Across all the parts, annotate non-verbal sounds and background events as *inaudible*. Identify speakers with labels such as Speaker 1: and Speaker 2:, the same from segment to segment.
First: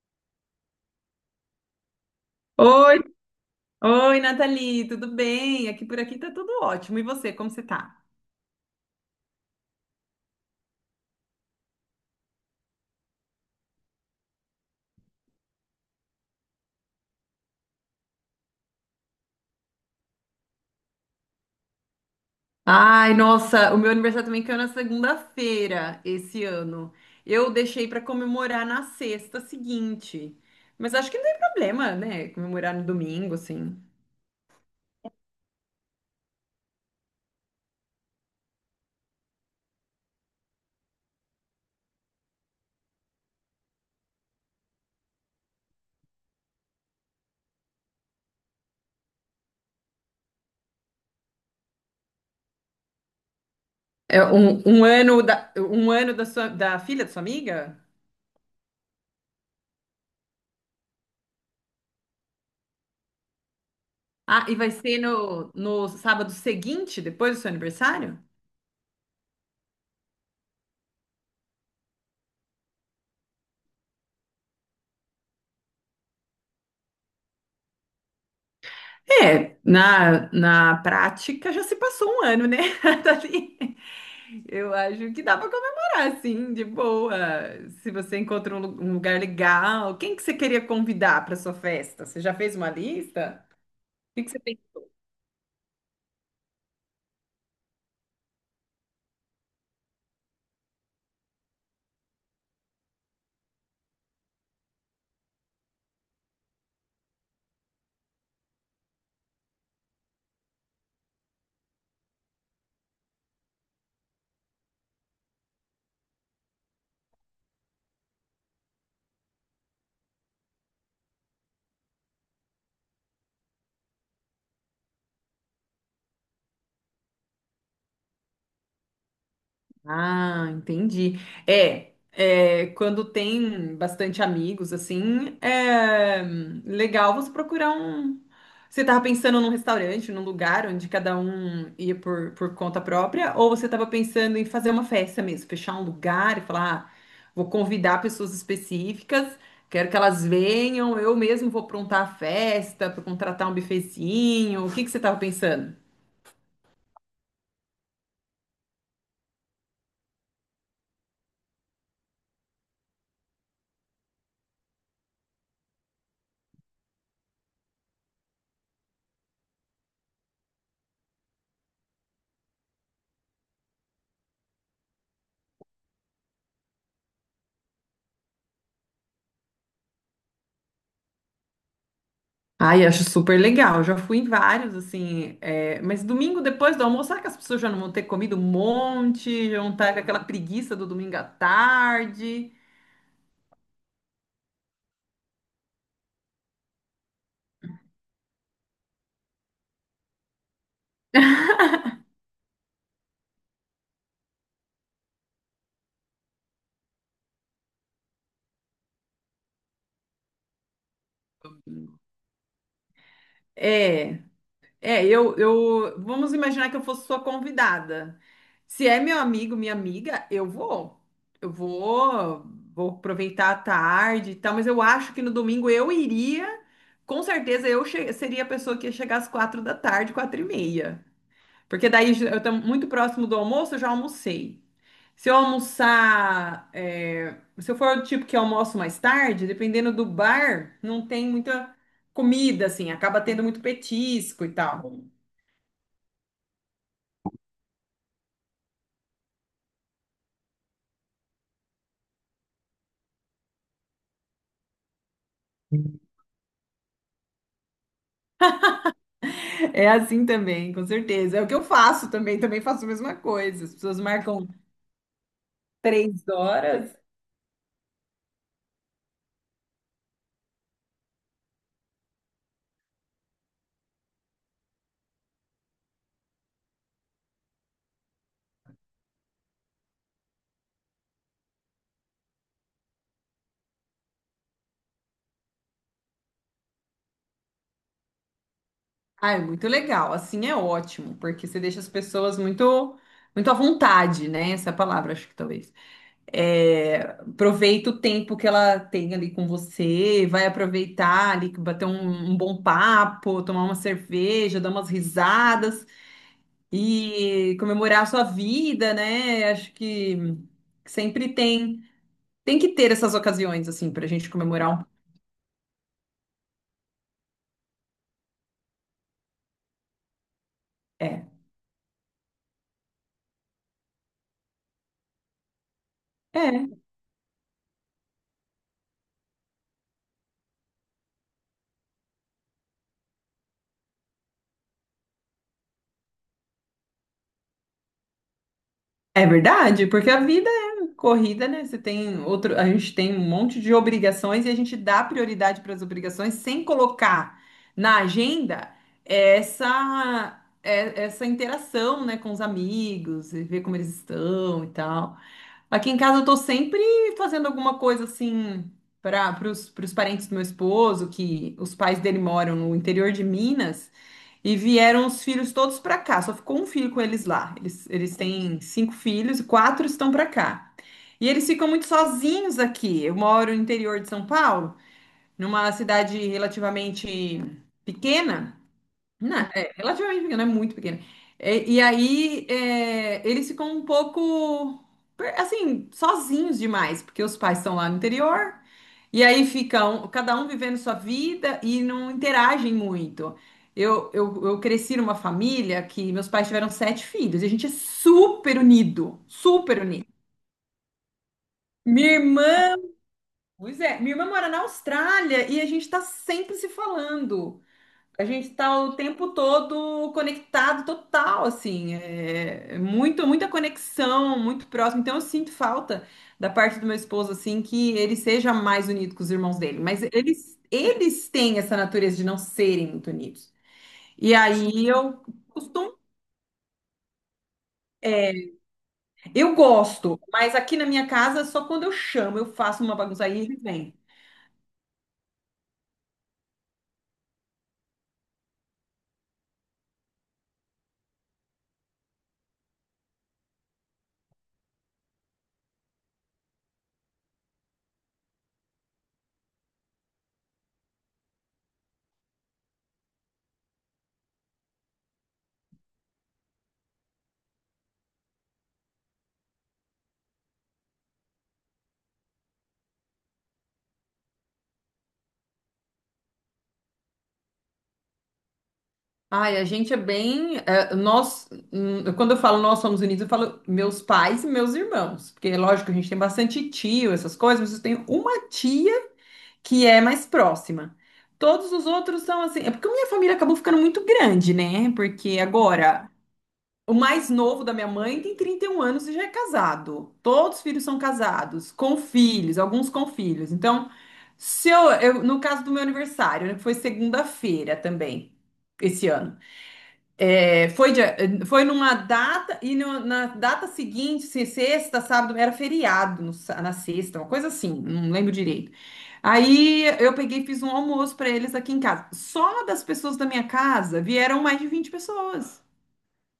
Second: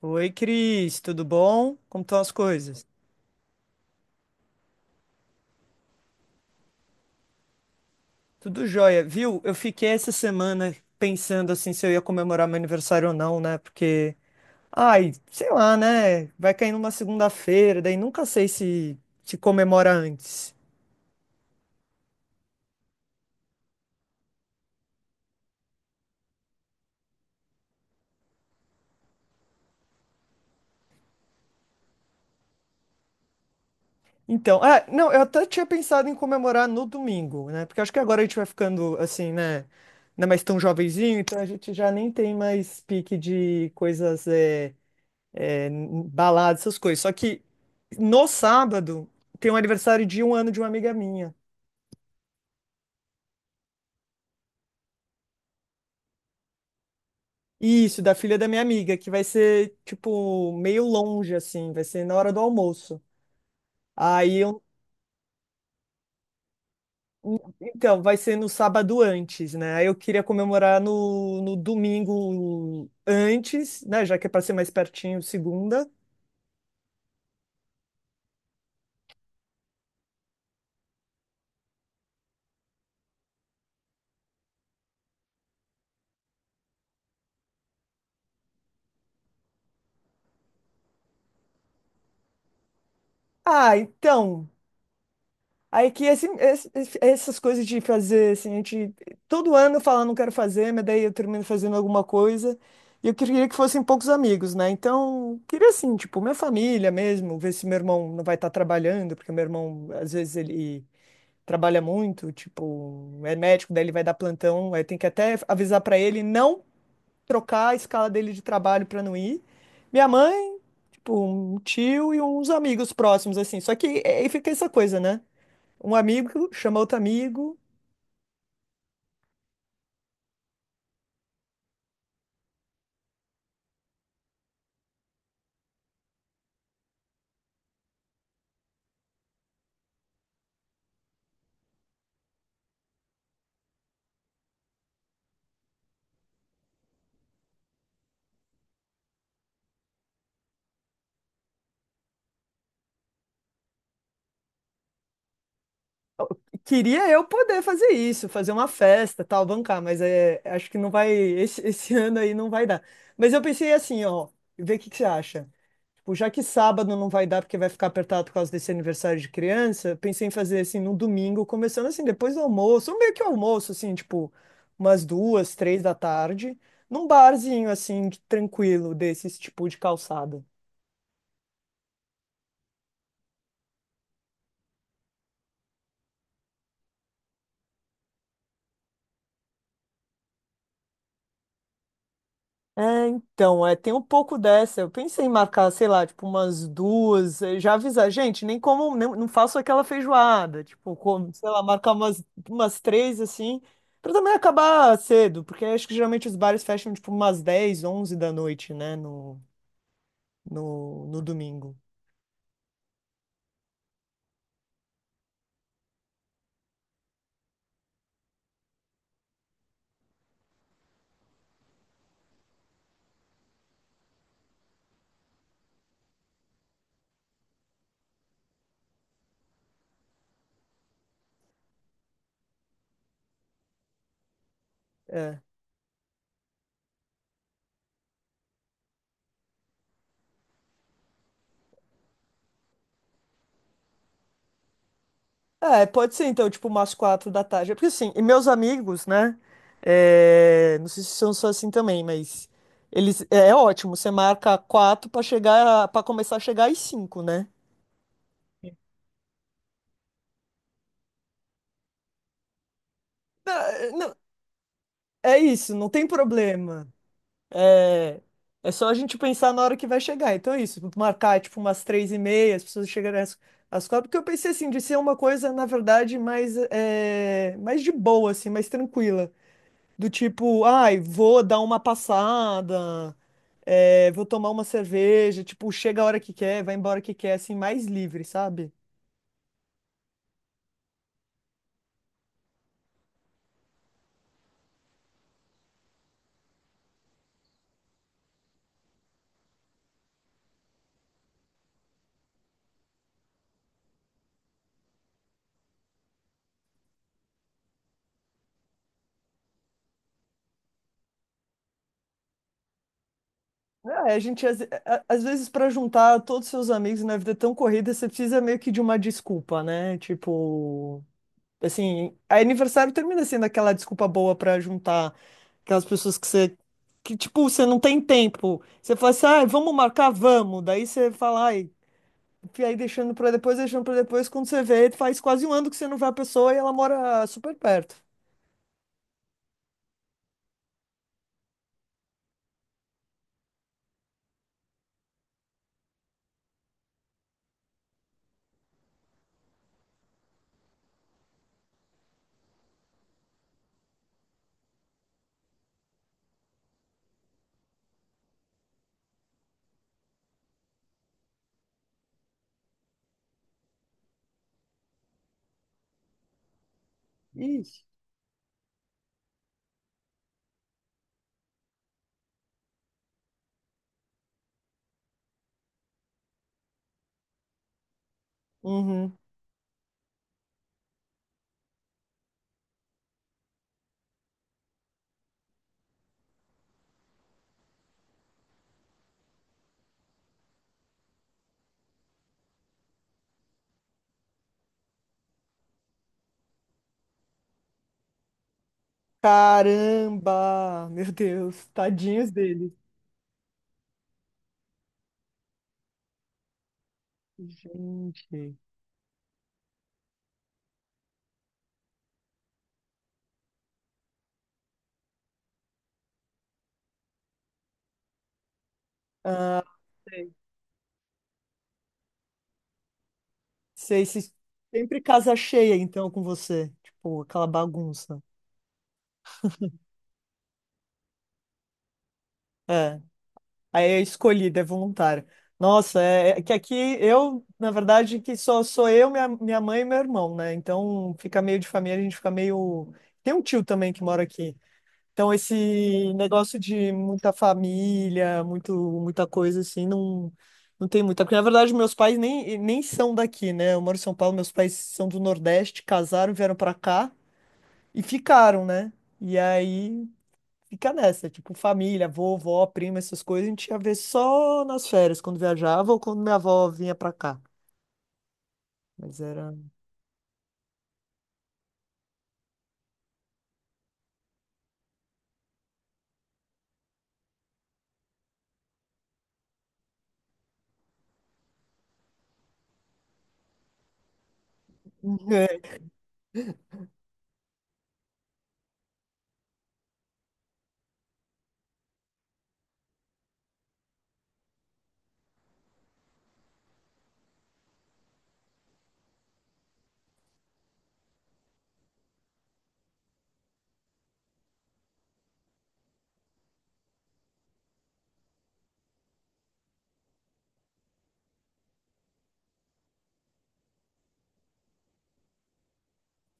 Speaker 1: Oi, Cris, tudo bom? Como estão as coisas?
Speaker 2: Oi, Nathalie, tudo bem? Aqui por aqui tá tudo ótimo. E você, como você tá?
Speaker 1: Tudo jóia, viu? Eu fiquei essa semana pensando assim se eu ia comemorar meu aniversário ou não, né? Porque, ai, sei lá, né? Vai cair numa segunda-feira, daí nunca sei se comemora antes.
Speaker 2: Ai, nossa, o meu aniversário também caiu na segunda-feira esse ano. Eu deixei pra comemorar na sexta seguinte. Mas acho que não tem problema, né? Comemorar no domingo, assim.
Speaker 1: Então, ah, não, eu até tinha pensado em comemorar no domingo, né? Porque acho que agora a gente vai ficando assim, né? Não é mais tão jovenzinho, então a gente já nem tem mais pique de coisas. É, Balada, essas coisas. Só que no sábado tem um aniversário de um ano de uma amiga minha.
Speaker 2: É um ano um ano da sua, da filha da sua amiga?
Speaker 1: Isso, da filha da minha amiga, que vai ser, tipo, meio longe, assim, vai ser na hora do almoço. Aí
Speaker 2: Ah, e
Speaker 1: eu.
Speaker 2: vai ser no sábado seguinte, depois do seu
Speaker 1: Então, vai
Speaker 2: aniversário?
Speaker 1: ser no sábado antes, né? Aí eu queria comemorar no domingo antes, né? Já que é para ser mais pertinho, segunda.
Speaker 2: É, na prática já se passou um ano, né? *laughs* Dali. Eu acho que dá para comemorar, assim, de boa. Se você encontra um lugar legal, quem que você queria convidar para sua festa? Você já fez uma lista?
Speaker 1: Ah,
Speaker 2: O que que você...
Speaker 1: então. Aí que essas coisas de fazer, assim, a gente todo ano fala não quero fazer, mas daí eu termino fazendo alguma coisa. E eu queria que fossem poucos amigos, né? Então, queria assim, tipo, minha família mesmo, ver se meu irmão não vai estar trabalhando, porque meu irmão, às vezes, ele trabalha muito, tipo, é médico, daí ele vai dar plantão, aí tem que até avisar pra ele não trocar a escala dele de trabalho pra não ir. Minha mãe, tipo, um tio e uns amigos próximos, assim. Só que é, aí fica essa coisa, né? Um amigo chama outro amigo.
Speaker 2: Ah, entendi. É, é, quando tem bastante amigos, assim, é legal você procurar um. Você estava pensando num restaurante, num lugar onde cada um ia por conta própria, ou você estava pensando em fazer uma festa mesmo, fechar um lugar e falar, ah, vou convidar pessoas específicas, quero que elas venham, eu mesmo vou aprontar a festa, para contratar um bufezinho. O que que você estava pensando?
Speaker 1: Queria eu poder fazer isso, fazer uma festa, tal, bancar, mas é, acho que não vai, esse *laughs* ano aí não vai dar. Mas eu pensei assim, ó, vê o que que você acha. Tipo, já que sábado não vai dar porque vai ficar apertado por causa desse aniversário de criança, eu pensei em fazer assim no domingo, começando assim depois do almoço, ou meio que almoço, assim, tipo, umas duas, três da tarde, num barzinho assim, tranquilo, desses tipo de calçada.
Speaker 2: Ai, acho super legal. Já fui em vários, assim. É, mas domingo depois do almoço, será que as pessoas já não vão ter comido um monte? Já vão estar com aquela preguiça do domingo à tarde?
Speaker 1: É, então, é, tem um pouco dessa. Eu pensei em marcar, sei lá, tipo, umas duas, já avisar, gente, nem como, não faço aquela feijoada, tipo, como, sei lá, marcar umas três, assim, pra também acabar cedo, porque acho que geralmente os bares fecham, tipo, umas 10 11 da noite, né, no domingo.
Speaker 2: É, é, eu, eu. Vamos imaginar que eu fosse sua convidada. Se é meu amigo, minha amiga, eu vou. Eu vou, Vou aproveitar a tarde e tal, mas eu acho que no domingo eu iria. Com certeza seria a pessoa que ia chegar às quatro da tarde, quatro e meia. Porque daí eu estou muito próximo do almoço, eu já almocei. Se eu
Speaker 1: É.
Speaker 2: almoçar, se eu for o tipo que almoço mais tarde, dependendo do bar, não tem muita comida, assim, acaba tendo muito petisco e tal.
Speaker 1: É, pode ser então, tipo, umas quatro da tarde. É. Porque assim, e meus amigos, né? Não sei se são só assim também, mas eles, é ótimo. Você marca quatro pra chegar, para começar a chegar às cinco, né?
Speaker 2: É assim também, com certeza. É o que eu faço também, também faço a mesma
Speaker 1: Não,
Speaker 2: coisa. As pessoas
Speaker 1: não,
Speaker 2: marcam
Speaker 1: é isso, não tem
Speaker 2: três
Speaker 1: problema.
Speaker 2: horas.
Speaker 1: É, é só a gente pensar na hora que vai chegar. Então é isso, marcar tipo umas três e meia, as pessoas chegarem às quatro. Porque eu pensei assim de ser uma coisa, na verdade, mais mais de boa, assim, mais tranquila. Do tipo, ai, vou dar uma passada, vou tomar uma cerveja, tipo, chega a hora que quer, vai embora que quer, assim, mais livre, sabe?
Speaker 2: Ah, é muito legal. Assim é ótimo, porque você deixa as pessoas muito à vontade, né? Essa é a palavra, acho que talvez. É, aproveita o tempo que ela tem ali com você, vai aproveitar ali, bater um bom papo, tomar uma cerveja, dar umas risadas e comemorar a sua vida, né? Acho que sempre tem, tem que ter essas ocasiões assim pra
Speaker 1: É, a
Speaker 2: gente
Speaker 1: gente, às,
Speaker 2: comemorar um.
Speaker 1: a- às vezes, para juntar todos os seus amigos na vida tão corrida, você precisa meio que de uma desculpa, né? Tipo,
Speaker 2: É.
Speaker 1: assim, aniversário termina sendo aquela desculpa boa para juntar aquelas pessoas que você,
Speaker 2: É.
Speaker 1: que, tipo, você não tem tempo. Você fala assim, ai, vamos marcar, vamos. Daí você fala, ai. Que aí deixando pra depois, quando você vê, faz quase um ano que você não vê a pessoa e ela mora super perto.
Speaker 2: É verdade, porque a vida é corrida, né? Você tem outro, a gente tem um monte de obrigações e a gente dá prioridade para as obrigações sem colocar na agenda essa essa interação, né, com os amigos, e ver como eles estão e tal. Aqui em casa eu tô sempre fazendo alguma coisa assim pros parentes do meu esposo, que os pais dele moram no interior de Minas, e vieram os filhos todos para cá. Só ficou um filho com eles lá.
Speaker 1: Ixi.
Speaker 2: Eles têm cinco filhos e quatro estão para cá. E eles ficam muito sozinhos aqui. Eu moro no interior de São Paulo, numa cidade relativamente pequena.
Speaker 1: Uhum.
Speaker 2: Não, é relativamente pequeno, é muito pequeno. É, e aí é, eles ficam um pouco assim, sozinhos demais, porque os pais estão lá no interior, e aí ficam cada um vivendo sua vida e não interagem muito. Eu cresci numa família que meus pais tiveram sete filhos, e a gente é super unido, super unido.
Speaker 1: Caramba! Meu Deus,
Speaker 2: Minha
Speaker 1: tadinhos dele.
Speaker 2: irmã, pois é, minha irmã mora na Austrália e a gente tá sempre se falando. A gente
Speaker 1: Gente.
Speaker 2: tá o tempo todo conectado, total, assim, é é muito, muita conexão, muito próximo. Então eu sinto falta da parte do meu esposo, assim, que ele seja mais unido com os irmãos dele. Mas
Speaker 1: Sei.
Speaker 2: eles têm essa natureza de não serem muito unidos.
Speaker 1: Sei,
Speaker 2: E aí
Speaker 1: sempre
Speaker 2: eu
Speaker 1: casa cheia,
Speaker 2: costumo,
Speaker 1: então, com você. Tipo, aquela bagunça.
Speaker 2: é, eu gosto, mas aqui na minha casa, só quando eu chamo, eu faço uma
Speaker 1: É.
Speaker 2: bagunça aí, ele
Speaker 1: Aí
Speaker 2: vem.
Speaker 1: é escolhida, é voluntária. Nossa, é que aqui eu, na verdade, que só sou eu, minha mãe e meu irmão, né? Então fica meio de família, a gente fica meio. Tem um tio também que mora aqui. Então, esse negócio de muita família, muito, muita coisa assim, não tem muita. Porque, na verdade, meus pais nem são daqui, né? Eu moro em São Paulo, meus pais são do Nordeste, casaram, vieram pra cá e ficaram, né? E aí fica nessa, tipo, família, avô, vó, prima, essas coisas, a gente ia ver só nas férias, quando viajava ou quando minha avó vinha pra cá. Mas era.
Speaker 2: Ai, a gente é bem. É, quando eu falo nós somos unidos, eu falo meus pais e meus irmãos. Porque, lógico, a gente tem bastante tio, essas coisas, mas eu tenho uma tia que é mais próxima. Todos os outros são assim. É porque a minha família acabou ficando muito grande, né?
Speaker 1: *laughs*
Speaker 2: Porque
Speaker 1: É.
Speaker 2: agora, o mais novo da minha mãe tem 31 anos e já é casado. Todos os filhos são casados, com filhos, alguns com filhos. Então, se no caso do meu aniversário, né, que foi segunda-feira também, esse ano. É, foi, foi numa data e na data seguinte, sexta, sábado, era feriado no sa- na sexta, uma coisa assim, não lembro direito. Aí eu peguei e fiz um almoço para eles aqui em casa. Só das pessoas da minha casa vieram mais de 20 pessoas.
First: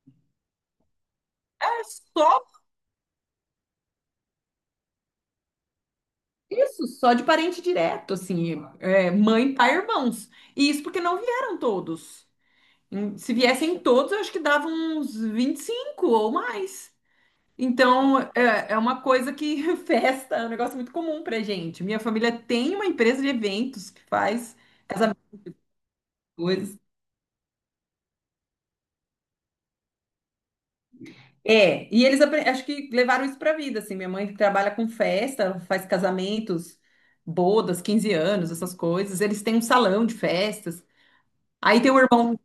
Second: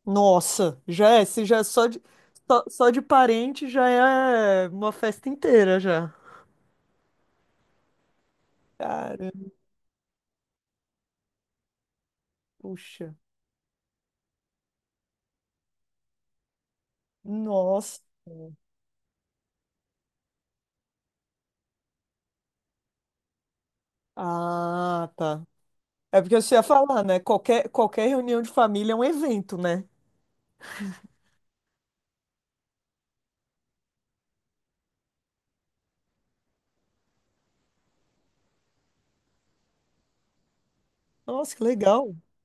Speaker 1: Nossa, já é, se já é
Speaker 2: É
Speaker 1: só de,
Speaker 2: só
Speaker 1: só, só de parente, já é uma festa inteira já.
Speaker 2: isso, só de parente direto, assim, é,
Speaker 1: Cara.
Speaker 2: mãe, pai, irmãos. E isso porque não vieram todos.
Speaker 1: Puxa.
Speaker 2: Se viessem todos, eu acho que dava uns 25 ou mais.
Speaker 1: Nossa.
Speaker 2: Então, é, é uma coisa que *laughs* festa, é um negócio muito comum pra gente. Minha família tem uma empresa de eventos que faz
Speaker 1: Ah,
Speaker 2: essas
Speaker 1: tá. É porque você ia
Speaker 2: coisas.
Speaker 1: falar, né? Qualquer reunião de família é um evento, né?
Speaker 2: É, e acho que levaram isso pra vida, assim. Minha mãe trabalha com festa, ela faz casamentos, bodas, 15 anos, essas coisas. Eles têm um salão de festas.
Speaker 1: Nossa, que
Speaker 2: Aí tem um
Speaker 1: legal.
Speaker 2: irmão,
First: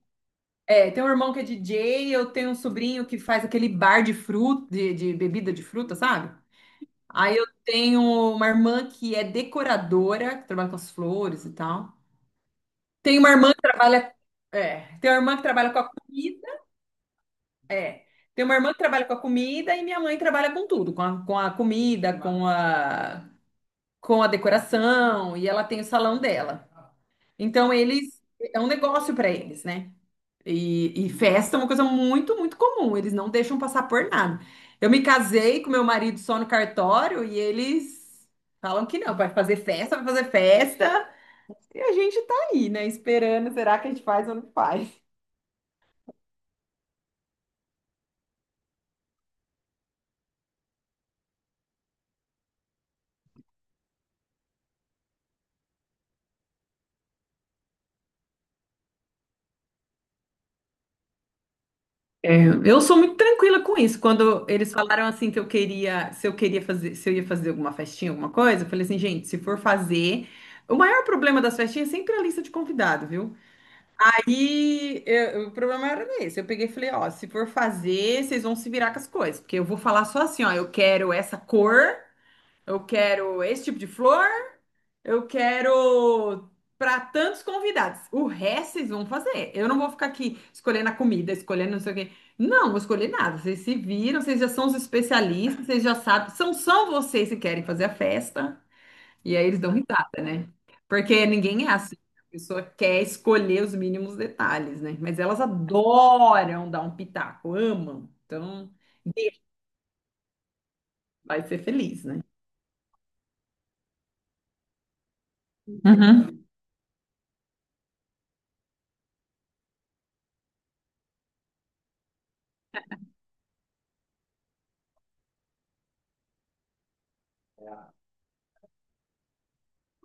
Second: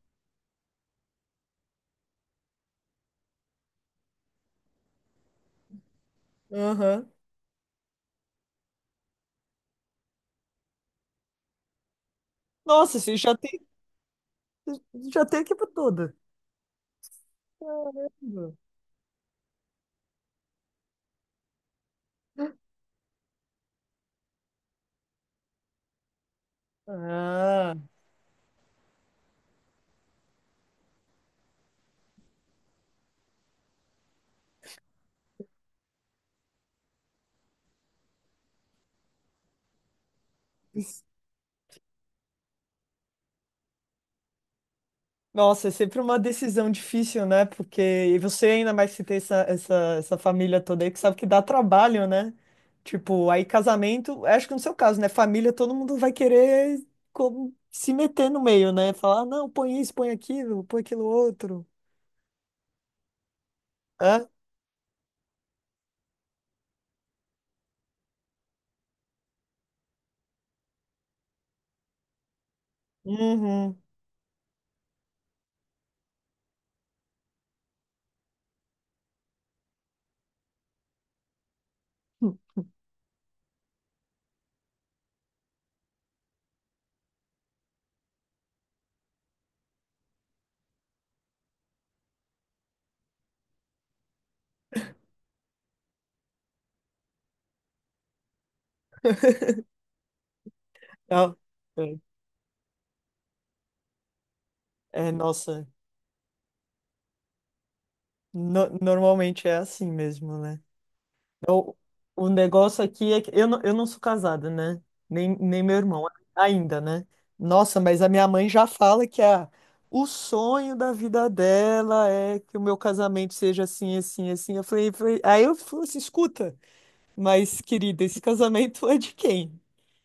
Speaker 2: é, tem um irmão que é DJ, eu tenho um sobrinho que faz aquele bar de fruta, de bebida de fruta, sabe?
Speaker 1: Aham.
Speaker 2: Aí eu tenho uma irmã que é decoradora, que trabalha com as flores e tal.
Speaker 1: Nossa, você
Speaker 2: Tem uma
Speaker 1: já
Speaker 2: irmã
Speaker 1: tem,
Speaker 2: que trabalha. É, tem uma
Speaker 1: já
Speaker 2: irmã
Speaker 1: tem a
Speaker 2: que
Speaker 1: equipe
Speaker 2: trabalha com a
Speaker 1: toda.
Speaker 2: comida.
Speaker 1: Caramba.
Speaker 2: É. Tem uma irmã que trabalha com a comida e minha mãe trabalha com tudo, com a comida, com a decoração, e ela tem o salão dela. Então
Speaker 1: Ah.
Speaker 2: eles é um negócio para eles, né? E festa é uma coisa muito comum. Eles não deixam passar por nada. Eu me casei com meu marido só no cartório e eles falam que não, vai fazer festa, vai fazer festa. E a gente tá aí, né? Esperando, será que a gente faz ou não faz?
Speaker 1: Nossa, é sempre uma decisão difícil, né? Porque e você ainda mais se tem essa família toda aí que sabe que dá trabalho, né? Tipo, aí casamento, acho que no seu caso, né? Família, todo mundo vai querer como, se meter no meio, né? Falar, "Ah, não, põe isso, põe aquilo outro."
Speaker 2: É, eu sou muito tranquila com isso.
Speaker 1: Hã?
Speaker 2: Quando eles falaram assim que eu queria, se eu queria fazer, se eu ia fazer alguma festinha, alguma coisa, eu falei assim, gente, se for fazer, o maior problema das festinhas é sempre a lista de convidado, viu?
Speaker 1: Uhum.
Speaker 2: O problema era esse. Eu peguei e falei, ó, se for fazer, vocês vão se virar com as coisas, porque eu vou falar só assim, ó, eu quero essa cor, eu quero esse tipo de flor, eu quero para tantos convidados. O resto vocês vão fazer. Eu não vou ficar aqui escolhendo a comida, escolhendo não sei o quê. Não, vou escolher nada. Vocês se viram, vocês já são os especialistas, vocês já sabem. São só vocês que querem fazer a festa. E aí eles dão risada, né? Porque
Speaker 1: Ah.
Speaker 2: ninguém é assim.
Speaker 1: É,
Speaker 2: A pessoa quer escolher os mínimos detalhes, né? Mas elas
Speaker 1: nossa,
Speaker 2: adoram dar um pitaco, amam.
Speaker 1: no-
Speaker 2: Então,
Speaker 1: normalmente é assim mesmo, né?
Speaker 2: vai ser
Speaker 1: O,
Speaker 2: feliz, né?
Speaker 1: o negócio aqui é que eu não sou casada, né? Nem meu irmão
Speaker 2: Uhum,
Speaker 1: ainda, né? Nossa, mas a minha mãe já fala que o sonho da vida dela é que o meu casamento seja assim, assim, assim. Eu falei, aí eu falei assim, escuta, mas querida, esse casamento é de quem?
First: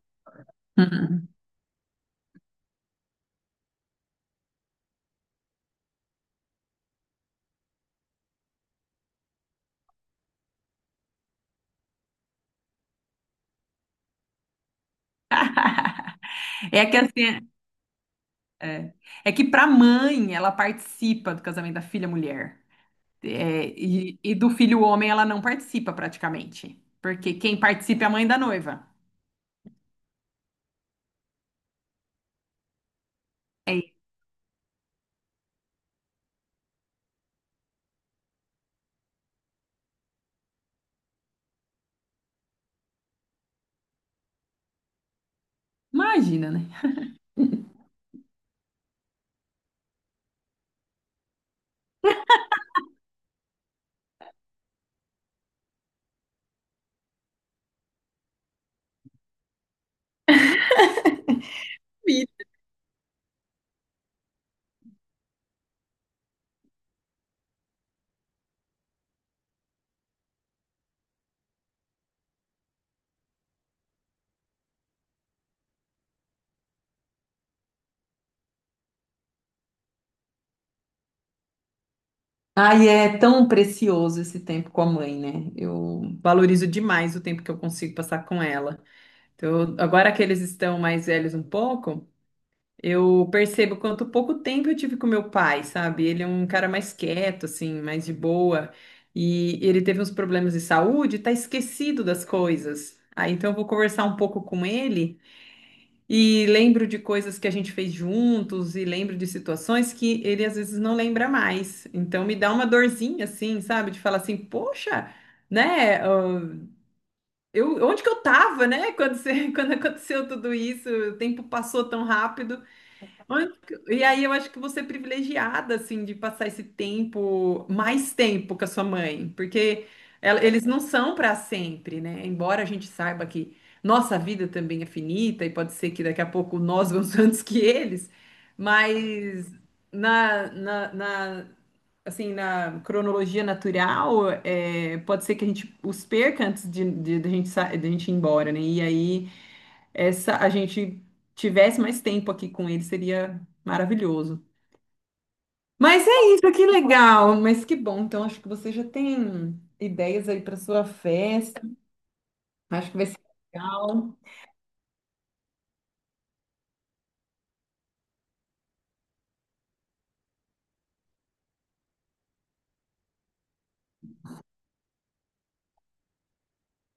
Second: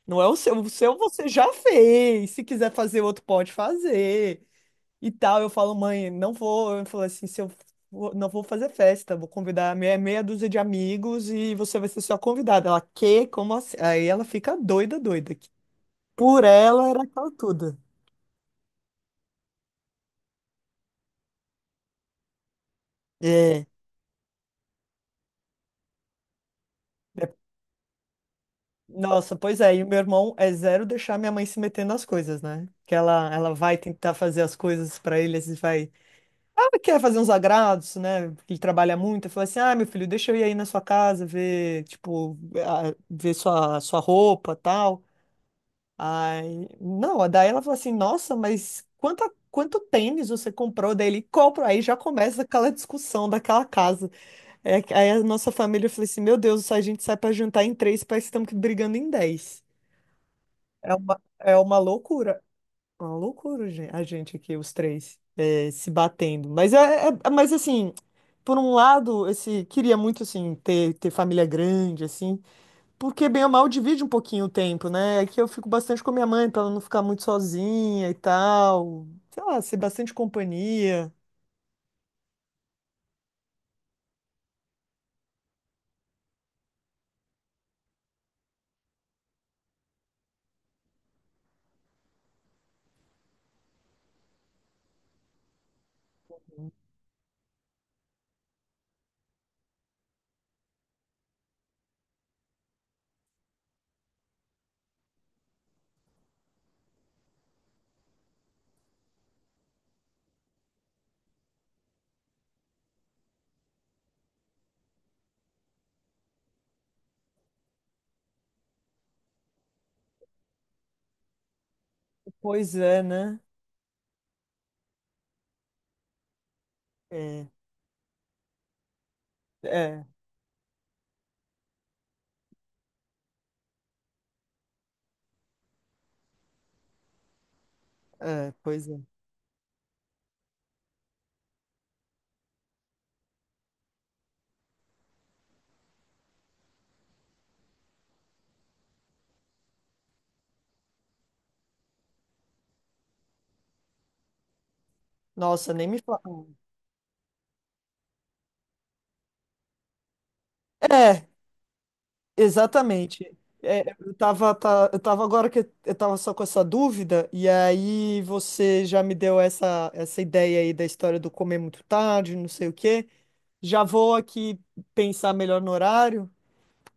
Speaker 1: Não é o seu. O seu você
Speaker 2: uhum.
Speaker 1: já fez. Se quiser fazer outro, pode fazer e tal. Eu falo, mãe, não vou. Eu falo assim, se eu for- não vou fazer festa, vou convidar meia dúzia de amigos e você vai ser só convidada. Ela, que? Como assim? Aí ela fica doida, doida. Que por
Speaker 2: É
Speaker 1: ela
Speaker 2: que
Speaker 1: era
Speaker 2: assim,
Speaker 1: aquela tudo.
Speaker 2: é, é que para mãe, ela participa do casamento da filha mulher.
Speaker 1: É.
Speaker 2: É, e do filho homem, ela não participa praticamente.
Speaker 1: É.
Speaker 2: Porque quem participa é a mãe da noiva.
Speaker 1: Nossa, pois é, e o meu irmão é zero deixar minha mãe se meter nas coisas, né? Que ela vai
Speaker 2: É,
Speaker 1: tentar fazer as coisas pra ele, ele vai. Ela quer fazer uns agrados, né? Porque ele trabalha muito. Eu falo assim: ah, meu filho, deixa eu ir aí na sua casa ver, tipo, ver sua roupa tal.
Speaker 2: imagina, né?
Speaker 1: Ai, não, daí ela falou assim, nossa, mas quanta, quanto tênis você comprou dele? Compro, aí já começa aquela discussão daquela casa. É, aí a nossa família falou assim, meu Deus, a gente sai pra jantar em três, parece que estamos brigando em dez. É
Speaker 2: Vida.
Speaker 1: uma loucura, a gente aqui, os três, é, se batendo. Mas mas assim, por um lado, esse, queria muito, assim, ter família grande, assim, porque bem ou mal divide um pouquinho o tempo, né? É que eu fico bastante com a minha mãe, pra ela não ficar muito sozinha e tal. Sei lá, ser bastante companhia.
Speaker 2: Ai, é tão precioso esse tempo com a mãe, né? Eu valorizo demais o tempo que eu consigo passar com ela. Então, agora que eles estão mais velhos um pouco. Eu percebo quanto pouco tempo eu tive com meu pai, sabe? Ele é um cara mais quieto, assim, mais de boa. E ele teve uns problemas de saúde, tá esquecido das coisas. Aí então eu vou conversar um pouco com ele e lembro de coisas que a gente fez juntos e lembro de situações que ele às vezes não lembra mais. Então me dá uma dorzinha, assim, sabe? De falar assim, poxa, né? Eu, onde que eu tava, né? Quando, *laughs* quando aconteceu tudo isso, o tempo passou tão rápido.
Speaker 1: Pois é, né?
Speaker 2: Ai, e aí eu acho que você é privilegiada, assim, de passar esse
Speaker 1: É,
Speaker 2: tempo, mais tempo com a sua mãe, porque
Speaker 1: é,
Speaker 2: eles não são para sempre, né? Embora a gente saiba que nossa vida também é finita e pode ser que daqui a pouco nós vamos *laughs* antes que eles,
Speaker 1: é, pois é.
Speaker 2: mas na, na, na- assim, na cronologia natural, é, pode ser que a gente os perca antes de a gente, de a gente ir embora, né? E aí essa a gente tivesse mais tempo aqui com ele, seria maravilhoso.
Speaker 1: Nossa, nem me
Speaker 2: Mas
Speaker 1: fala.
Speaker 2: é isso, que legal, mas que bom. Então acho que você já tem ideias aí para sua
Speaker 1: É,
Speaker 2: festa. Acho que vai ser
Speaker 1: exatamente. É, eu
Speaker 2: legal.
Speaker 1: tava, eu tava agora que eu tava só com essa dúvida, e aí você já me deu essa ideia aí da história do comer muito tarde, não sei o quê. Já vou aqui pensar melhor no horário.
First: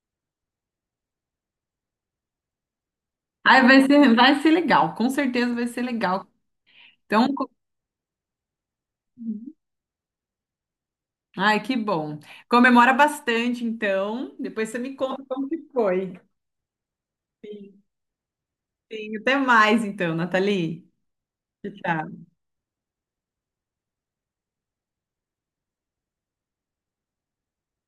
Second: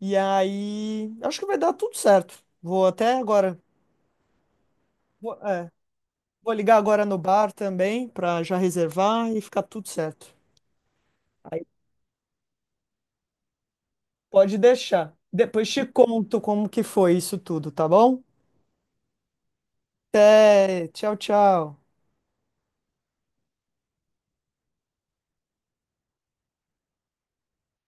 Speaker 1: E aí, acho que vai dar tudo certo. Vou até agora.
Speaker 2: Ai, vai ser legal, com
Speaker 1: Vou,
Speaker 2: certeza vai
Speaker 1: é,
Speaker 2: ser legal.
Speaker 1: vou ligar agora no
Speaker 2: Então,
Speaker 1: bar também para já reservar e ficar tudo certo.
Speaker 2: ai,
Speaker 1: Aí
Speaker 2: que bom. Comemora bastante, então.
Speaker 1: pode
Speaker 2: Depois você me
Speaker 1: deixar.
Speaker 2: conta como que
Speaker 1: Depois te
Speaker 2: foi.
Speaker 1: conto como que foi isso tudo,
Speaker 2: Sim,
Speaker 1: tá bom?
Speaker 2: sim. Até mais, então,
Speaker 1: Até,
Speaker 2: Nathalie.
Speaker 1: tchau,
Speaker 2: Tchau,
Speaker 1: tchau.
Speaker 2: tchau.